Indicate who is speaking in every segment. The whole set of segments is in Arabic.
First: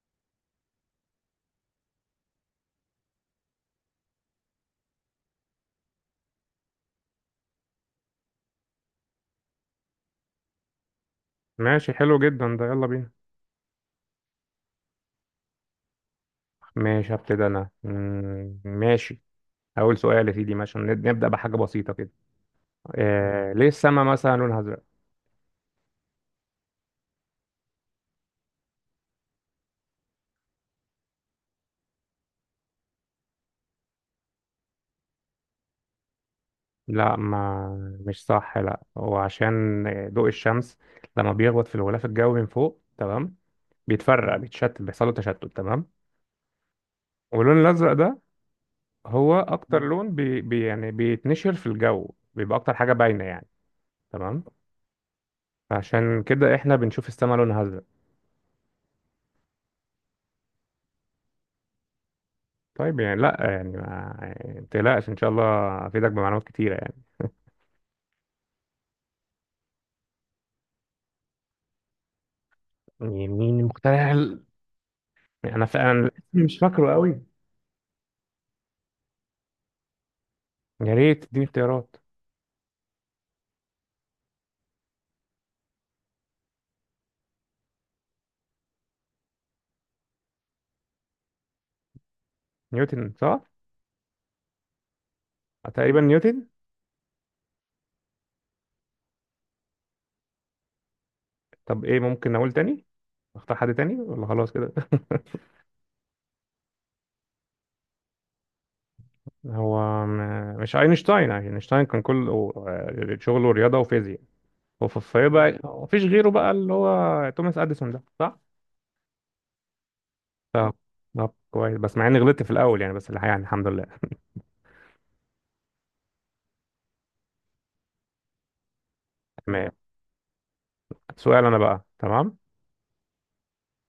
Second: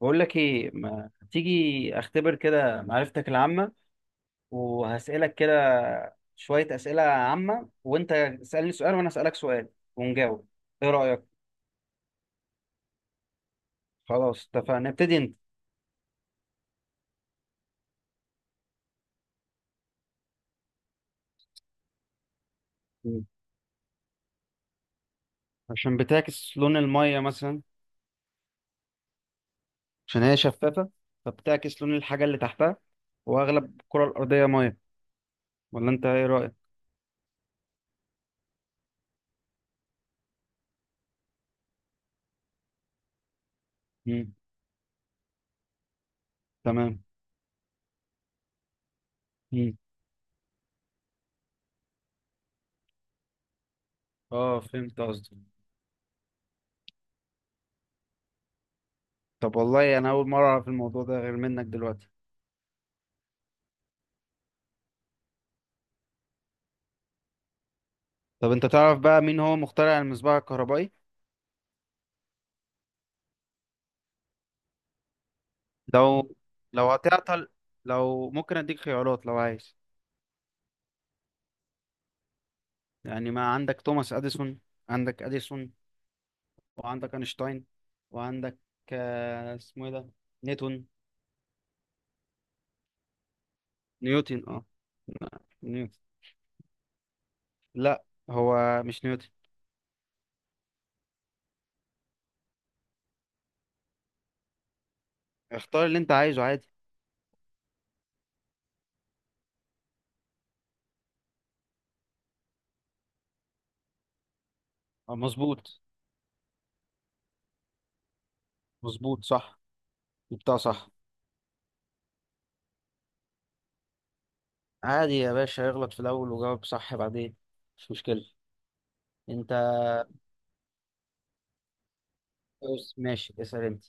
Speaker 1: بقول لك ايه؟ ما تيجي اختبر كده معرفتك العامة، وهسألك كده شوية أسئلة عامة، وانت اسألني سؤال وانا أسألك سؤال ونجاوب. ايه رأيك؟
Speaker 2: ماشي، حلو جدا ده، يلا بينا.
Speaker 1: خلاص، اتفقنا. ابتدي انت.
Speaker 2: ماشي هبتدي انا، ماشي. اول سؤال يا سيدي، ماشي نبدا بحاجه بسيطه كده.
Speaker 1: مم.
Speaker 2: آه، ليه السما مثلا لونها ازرق؟
Speaker 1: عشان بتعكس لون المية مثلا، عشان هي شفافة، فبتعكس لون الحاجة اللي تحتها، واغلب الكرة الأرضية مية. ولا انت ايه رأيك؟
Speaker 2: لا، ما مش صح، لا هو عشان ضوء الشمس لما بيخبط في الغلاف الجوي من فوق، تمام،
Speaker 1: مم.
Speaker 2: بيتفرق، بيتشتت، بيحصل له تشتت، تمام.
Speaker 1: تمام.
Speaker 2: واللون الازرق ده هو
Speaker 1: مم.
Speaker 2: اكتر لون بي يعني بيتنشر في الجو، بيبقى اكتر حاجه باينه يعني. تمام.
Speaker 1: اه، فهمت قصدي.
Speaker 2: عشان كده احنا بنشوف السما لونها ازرق.
Speaker 1: طب والله انا اول مرة اعرف الموضوع ده غير منك دلوقتي.
Speaker 2: طيب يعني لا يعني ما يعني ما تقلقش، ان شاء الله افيدك بمعلومات كتيره يعني.
Speaker 1: طب انت تعرف بقى مين هو مخترع المصباح الكهربائي؟
Speaker 2: يعني مين المخترع انا انا الاسم
Speaker 1: لو
Speaker 2: مش
Speaker 1: لو
Speaker 2: فاكره قوي.
Speaker 1: هتعطل، لو ممكن اديك خيارات لو عايز.
Speaker 2: يا ريت تديني اختيارات.
Speaker 1: يعني ما عندك توماس اديسون، عندك اديسون، وعندك اينشتاين، وعندك اسمه ايه ده، نيوتن.
Speaker 2: نيوتن صح.
Speaker 1: نيوتن اه. لا،
Speaker 2: أه،
Speaker 1: نيوتن.
Speaker 2: تقريبا نيوتن.
Speaker 1: لا، هو مش نيوتن.
Speaker 2: طب ايه، ممكن اقول تاني، اختار حد تاني ولا خلاص كده؟
Speaker 1: اختار اللي انت عايزه عادي.
Speaker 2: هو م... مش اينشتاين يعني. اينشتاين كان كله شغله رياضه وفيزياء. وفي بقى،
Speaker 1: مظبوط،
Speaker 2: مفيش غيره بقى اللي هو توماس اديسون ده صح.
Speaker 1: مظبوط صح، جبتها
Speaker 2: طب،
Speaker 1: صح.
Speaker 2: طب كويس، بس مع اني غلطت في الاول يعني، بس الحقيقه يعني الحمد لله.
Speaker 1: عادي يا باشا، اغلط في الاول وجاوب صح بعدين، مش مشكلة. انت،
Speaker 2: تمام. سؤال انا بقى، تمام.
Speaker 1: بص، ماشي، اسأل انت.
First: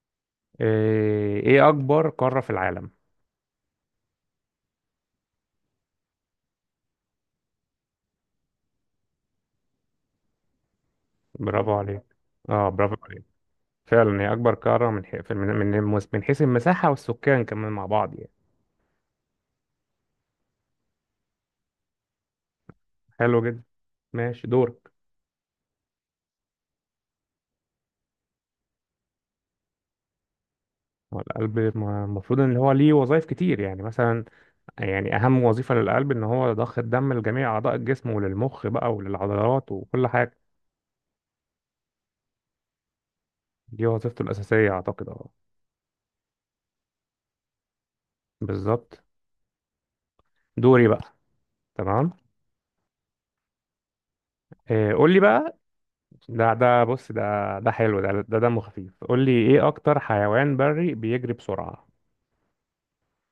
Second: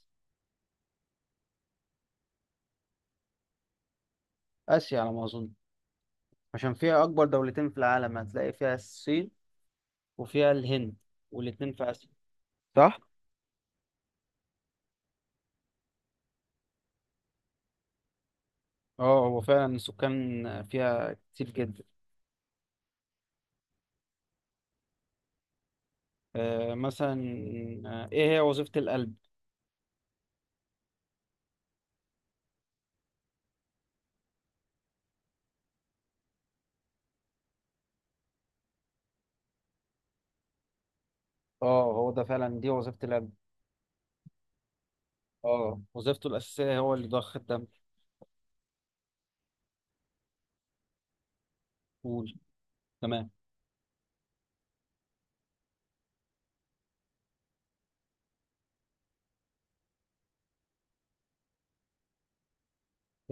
Speaker 2: إيه اكبر قارة في العالم؟
Speaker 1: اسيا على ما اظن، عشان فيها اكبر دولتين في العالم، هتلاقي فيها الصين وفيها الهند والاتنين
Speaker 2: برافو
Speaker 1: في
Speaker 2: عليك،
Speaker 1: آسيا.
Speaker 2: اه برافو
Speaker 1: صح،
Speaker 2: عليك. فعلا هي اكبر قارة، من من حيث المساحة والسكان كمان مع بعض يعني.
Speaker 1: اه هو فعلا السكان فيها كتير جدا.
Speaker 2: حلو جدا، ماشي دورك.
Speaker 1: آه مثلا، ايه هي وظيفة القلب؟
Speaker 2: هو القلب المفروض ان هو ليه وظائف كتير يعني، مثلا يعني اهم وظيفة للقلب ان هو ضخ الدم لجميع اعضاء الجسم وللمخ بقى وللعضلات وكل حاجة.
Speaker 1: اه هو ده فعلا دي وظيفة القلب.
Speaker 2: دي وظيفته الاساسية اعتقد، اه.
Speaker 1: اه وظيفته الأساسية هو اللي ضخ الدم.
Speaker 2: بالظبط، دوري بقى. تمام.
Speaker 1: قول. تمام.
Speaker 2: إيه، قول لي بقى. ده بص ده، ده حلو، ده دمه خفيف. قول لي ايه اكتر حيوان بري بيجري بسرعة؟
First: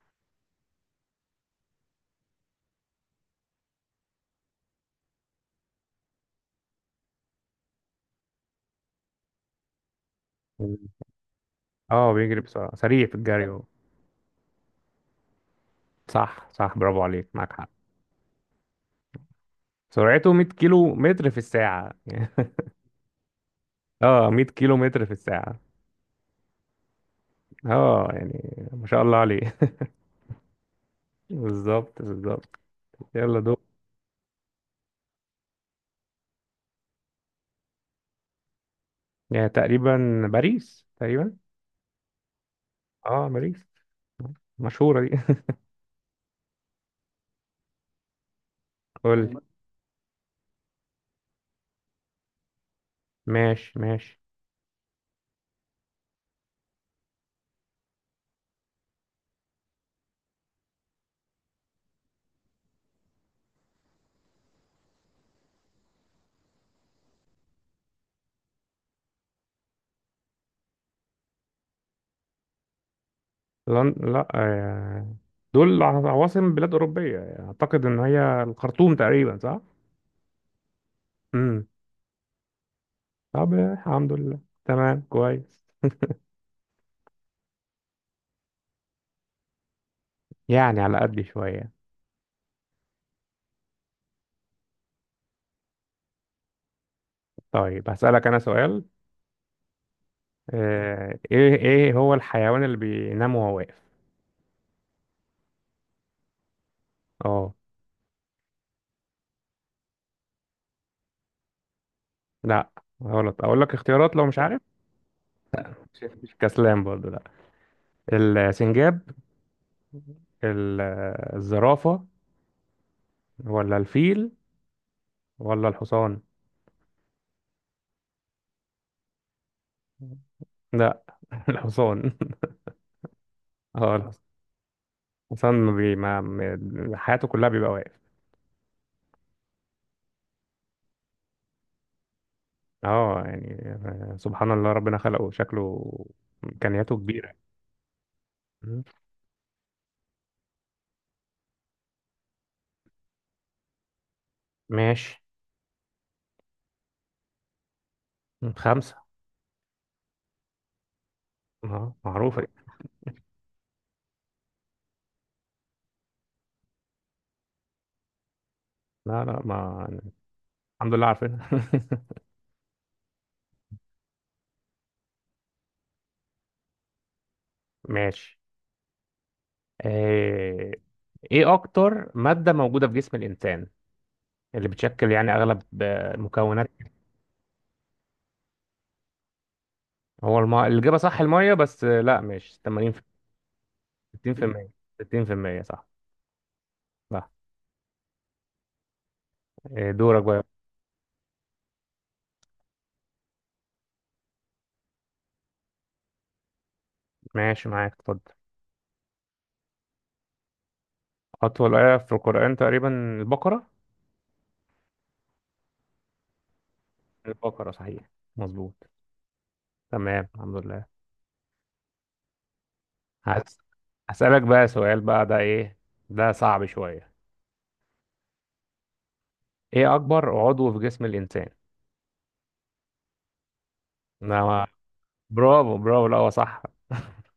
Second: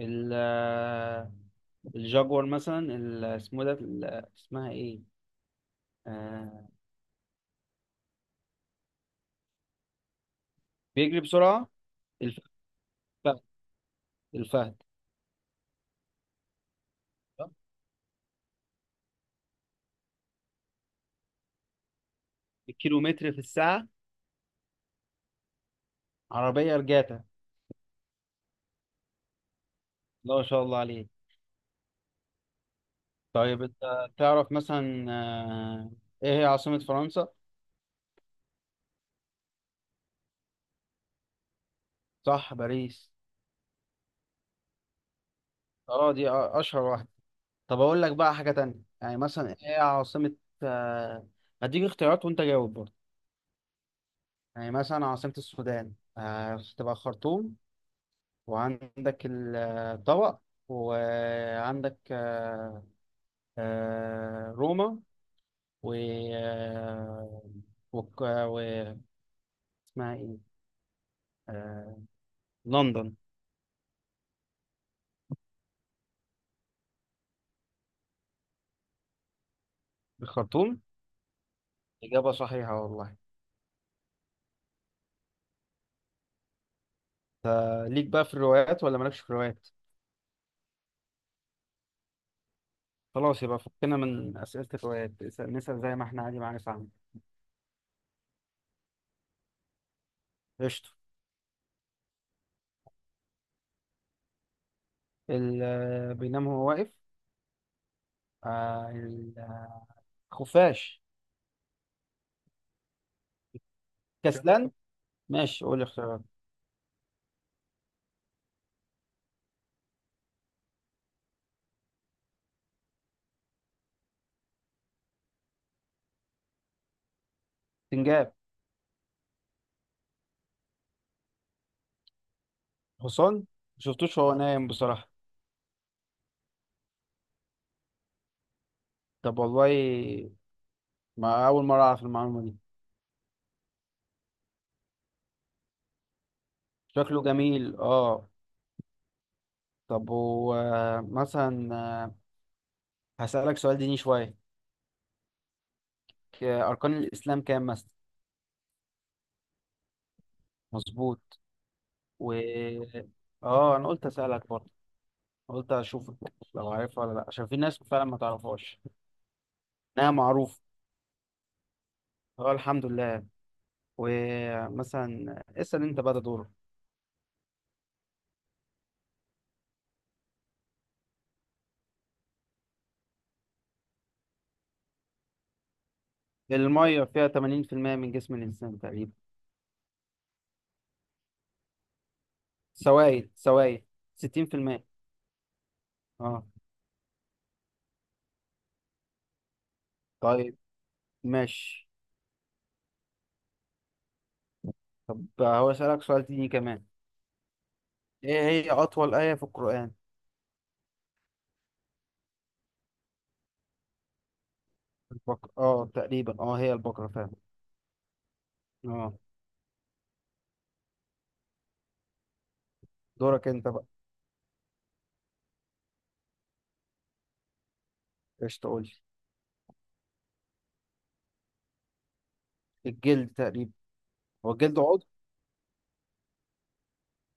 Speaker 1: ال آه، الجاguار مثلا، اسمه ده، اسمها ايه؟ آه،
Speaker 2: مم.
Speaker 1: بيجري بسرعة.
Speaker 2: اه بيجري بسرعة، سريع في
Speaker 1: الفهد،
Speaker 2: الجري هو.
Speaker 1: الفهد.
Speaker 2: صح صح، برافو عليك، معاك حق. سرعته 100 كيلو متر في الساعة.
Speaker 1: الكيلومتر في الساعة.
Speaker 2: اه، 100 كيلو متر في الساعة.
Speaker 1: عربية رجعتها.
Speaker 2: اه، يعني ما شاء الله عليه.
Speaker 1: لا، ما شاء الله عليه.
Speaker 2: بالظبط بالظبط. يلا دول.
Speaker 1: طيب انت تعرف مثلا، ايه هي عاصمة فرنسا؟
Speaker 2: يعني تقريبا باريس، تقريبا.
Speaker 1: صح، باريس.
Speaker 2: اه باريس، مشهورة دي.
Speaker 1: اه دي اشهر واحدة. طب اقول لك بقى حاجة تانية. يعني
Speaker 2: قول لي.
Speaker 1: مثلا ايه هي عاصمة، آه، هديك اختيارات وانت جاوب برضه.
Speaker 2: ماشي ماشي.
Speaker 1: يعني مثلا عاصمة السودان تبقى خرطوم، وعندك الطبق، وعندك روما، و وك- آه، و اسمها ايه؟ آه، لندن.
Speaker 2: لن... لا، آه، دول عواصم بلاد أوروبية يعني، أعتقد إن هي الخرطوم تقريبا، صح؟
Speaker 1: الخرطوم.
Speaker 2: امم.
Speaker 1: إجابة صحيحة والله.
Speaker 2: طب، آه، الحمد لله. تمام كويس.
Speaker 1: ليك بقى في الروايات ولا مالكش في الروايات؟
Speaker 2: يعني على قد شوية.
Speaker 1: خلاص، يبقى فكنا من أسئلة الروايات. نسأل زي ما احنا عادي، معانا، فاهم؟
Speaker 2: طيب هسألك أنا سؤال.
Speaker 1: قشطة.
Speaker 2: آه، إيه هو الحيوان اللي بينام وهو واقف؟
Speaker 1: بينام هو واقف.
Speaker 2: أه.
Speaker 1: آه، ال- آه، خفاش.
Speaker 2: لا غلط، أقول لك اختيارات لو مش عارف.
Speaker 1: كسلان. ماشي، قول لي اختيارات.
Speaker 2: مش كسلان برضه، لا. السنجاب، ال- الزرافة، ولا الفيل، ولا الحصان؟
Speaker 1: سنجاب.
Speaker 2: لا. الحصان.
Speaker 1: حصان.
Speaker 2: اه الحصان.
Speaker 1: مشفتوش وهو نايم بصراحة.
Speaker 2: اصلا ما بي... ما ما- حياته كلها بيبقى واقف.
Speaker 1: طب والله، ما أول مرة أعرف المعلومة دي.
Speaker 2: اه يعني، آه، سبحان الله، ربنا خلقه شكله، امكانياته
Speaker 1: شكله
Speaker 2: كبيره.
Speaker 1: جميل اه.
Speaker 2: مم.
Speaker 1: طب هو مثلا هسألك سؤال ديني شوية.
Speaker 2: ماشي.
Speaker 1: أركان الإسلام كام مثلا؟
Speaker 2: خمسه.
Speaker 1: مظبوط.
Speaker 2: اه
Speaker 1: و
Speaker 2: معروفه دي.
Speaker 1: اه انا قلت اسالك برضه، قلت اشوفك لو عارفها ولا لا، عشان في ناس فعلا ما تعرفهاش.
Speaker 2: لا لا ما.
Speaker 1: انها معروفه.
Speaker 2: الحمد لله عارفينها.
Speaker 1: اه الحمد لله. ومثلا اسال انت بقى، ده دورك.
Speaker 2: ماشي. آه، ايه اكتر ماده موجوده في جسم الانسان، اللي بتشكل يعني اغلب آه، مكونات.
Speaker 1: الميه فيها 80% من جسم الانسان تقريبا.
Speaker 2: الاجابه صح الميه، بس آه، لا مش 80،
Speaker 1: سوائل، سوائل.
Speaker 2: 60%.
Speaker 1: 60%.
Speaker 2: 60% صح،
Speaker 1: اه.
Speaker 2: صح. آه، دورك بقى.
Speaker 1: طيب، ماشي. طب هو اسالك سؤال تاني كمان.
Speaker 2: ماشي معاك، اتفضل.
Speaker 1: ايه هي اطول ايه في القران؟
Speaker 2: أطول آية في القرآن تقريبا البقرة.
Speaker 1: البقره، اه تقريبا، اه هي البقره فعلا.
Speaker 2: البقرة صحيح، مظبوط.
Speaker 1: اه.
Speaker 2: تمام، الحمد لله.
Speaker 1: دورك
Speaker 2: هس-
Speaker 1: انت بقى.
Speaker 2: هسألك بقى سؤال بقى، ده إيه، ده صعب شوية.
Speaker 1: ايش تقول؟
Speaker 2: إيه أكبر عضو في جسم الإنسان؟
Speaker 1: الجلد تقريبا. هو
Speaker 2: أنا.
Speaker 1: الجلد عضو؟
Speaker 2: برافو برافو، لا هو صح.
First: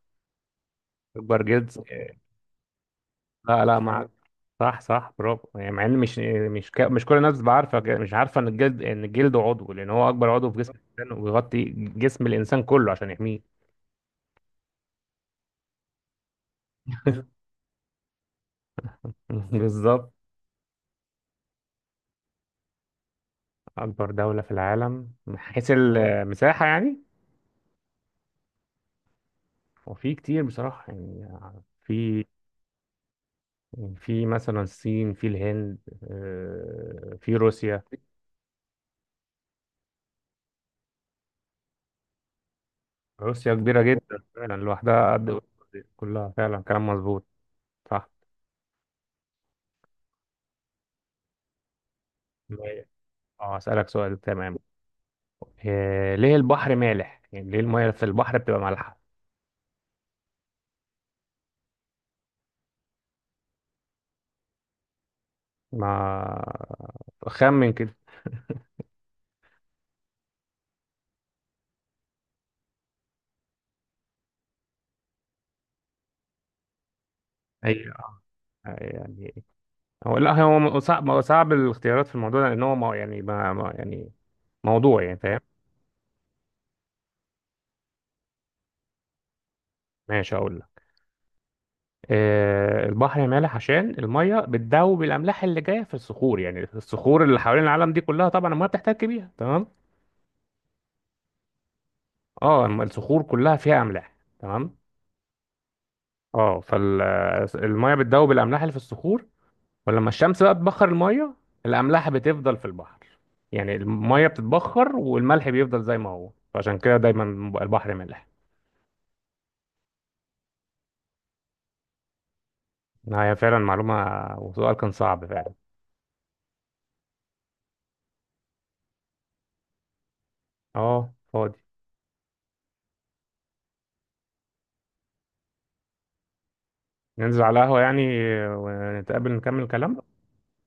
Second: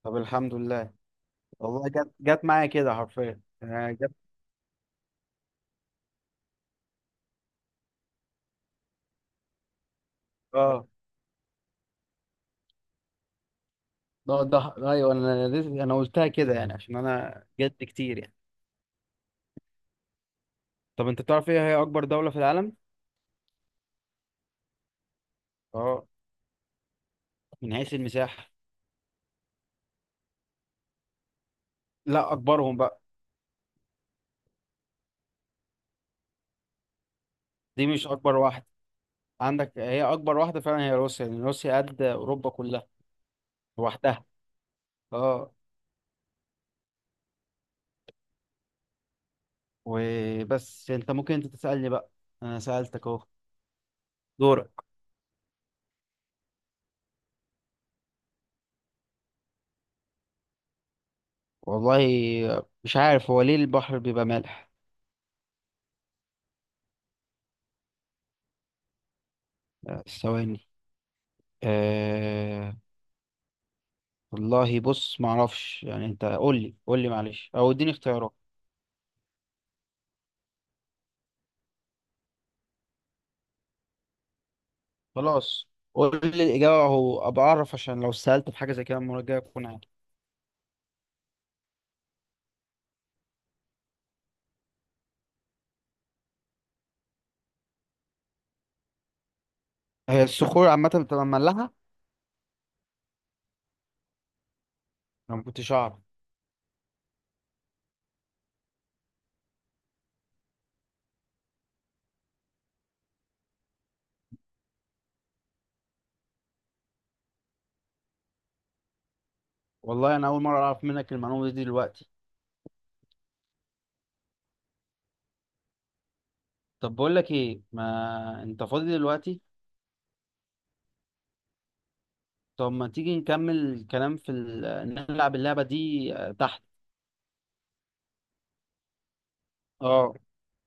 Speaker 1: طب الحمد لله.
Speaker 2: أكبر جزء.
Speaker 1: والله جت معايا كده حرفيا،
Speaker 2: لا لا مع،
Speaker 1: جت.
Speaker 2: صح صح برافو يعني، مع إن مش مش كل الناس بعارفة، مش عارفة إن الجلد، إن الجلد عضو، لأن هو أكبر عضو في جسم
Speaker 1: اه
Speaker 2: الإنسان، وبيغطي جسم الإنسان كله عشان يحميه.
Speaker 1: ده ده ايوه، انا قلتها كده يعني عشان انا جد كتير يعني.
Speaker 2: بالظبط.
Speaker 1: طب انت تعرف ايه هي اكبر دولة في العالم؟
Speaker 2: أكبر دولة في العالم من حيث
Speaker 1: اه،
Speaker 2: المساحة يعني.
Speaker 1: من حيث المساحة.
Speaker 2: وفي كتير بصراحة، يعني في،
Speaker 1: لا، اكبرهم بقى.
Speaker 2: يعني في مثلا الصين، في الهند، آه، في روسيا.
Speaker 1: دي مش اكبر واحدة، عندك هي اكبر واحدة فعلا، هي روسيا، لان روسيا قد اوروبا كلها
Speaker 2: روسيا كبيرة جدا
Speaker 1: لوحدها.
Speaker 2: فعلا، لوحدها قد
Speaker 1: اه.
Speaker 2: أوروبا كلها، فعلا كلام مظبوط، صح.
Speaker 1: وبس، انت ممكن انت تسألني بقى، انا
Speaker 2: مية.
Speaker 1: سألتك اهو.
Speaker 2: اه أسألك سؤال، تمام.
Speaker 1: دورك.
Speaker 2: آه، ليه البحر مالح؟ يعني ليه المياه في البحر بتبقى مالحة؟
Speaker 1: والله مش عارف هو ليه البحر بيبقى مالح.
Speaker 2: ما، خمن كده.
Speaker 1: ثواني. أه... والله بص معرفش، يعني انت قول لي، قول لي معلش، او
Speaker 2: هي
Speaker 1: اديني اختيارات.
Speaker 2: آه، يعني هو، لا هو صعب، هو صعب الاختيارات في الموضوع ده، لأن هو يعني موضوع يعني، فاهم؟
Speaker 1: خلاص، قول لي الإجابة أهو أبقى أعرف، عشان لو سألت في حاجة زي كده المرة الجاية أكون عارف.
Speaker 2: ماشي أقول. آه، البحر مالح عشان الميه بتذوب الاملاح اللي جايه في الصخور، يعني الصخور اللي حوالين العالم دي كلها طبعا الميه بتحتك بيها، تمام.
Speaker 1: هي الصخور عامة بتبقى مملحة؟
Speaker 2: اه الصخور كلها فيها املاح، تمام.
Speaker 1: أنا ما كنتش أعرف.
Speaker 2: اه فالميه بتذوب الاملاح اللي في الصخور، ولما الشمس بقى بتبخر الميه، الاملاح بتفضل في البحر، يعني الميه بتتبخر والملح بيفضل زي ما هو، فعشان كده دايما البحر مالح.
Speaker 1: والله أنا أول مرة أعرف منك المعلومة دي دلوقتي.
Speaker 2: آه، هي فعلا معلومه، وسؤال كان صعب فعلا.
Speaker 1: طب بقول لك إيه؟ ما أنت فاضي دلوقتي؟
Speaker 2: اه فاضي.
Speaker 1: طب ما تيجي نكمل الكلام في نلعب اللعبة دي تحت.
Speaker 2: ننزل على قهوه يعني، ونتقابل نكمل كلام.
Speaker 1: أه،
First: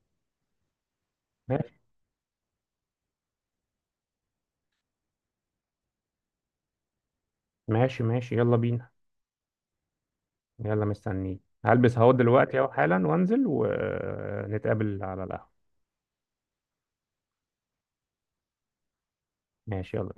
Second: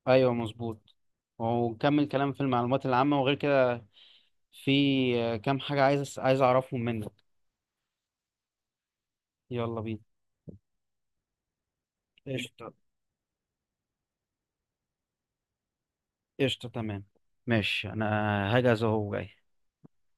Speaker 1: أيوه مظبوط. ونكمل كلام في المعلومات العامة وغير كده. في كام حاجة عايز عايز أعرفهم منك.
Speaker 2: ماشي ماشي يلا بينا.
Speaker 1: يلا بينا.
Speaker 2: يلا مستنيك، هلبس اهو دلوقتي اهو
Speaker 1: قشطة،
Speaker 2: حالا، وانزل ونتقابل على القهوة.
Speaker 1: قشطة، تمام. ماشي، أنا هجهز أهو جاي.
Speaker 2: ماشي يلا.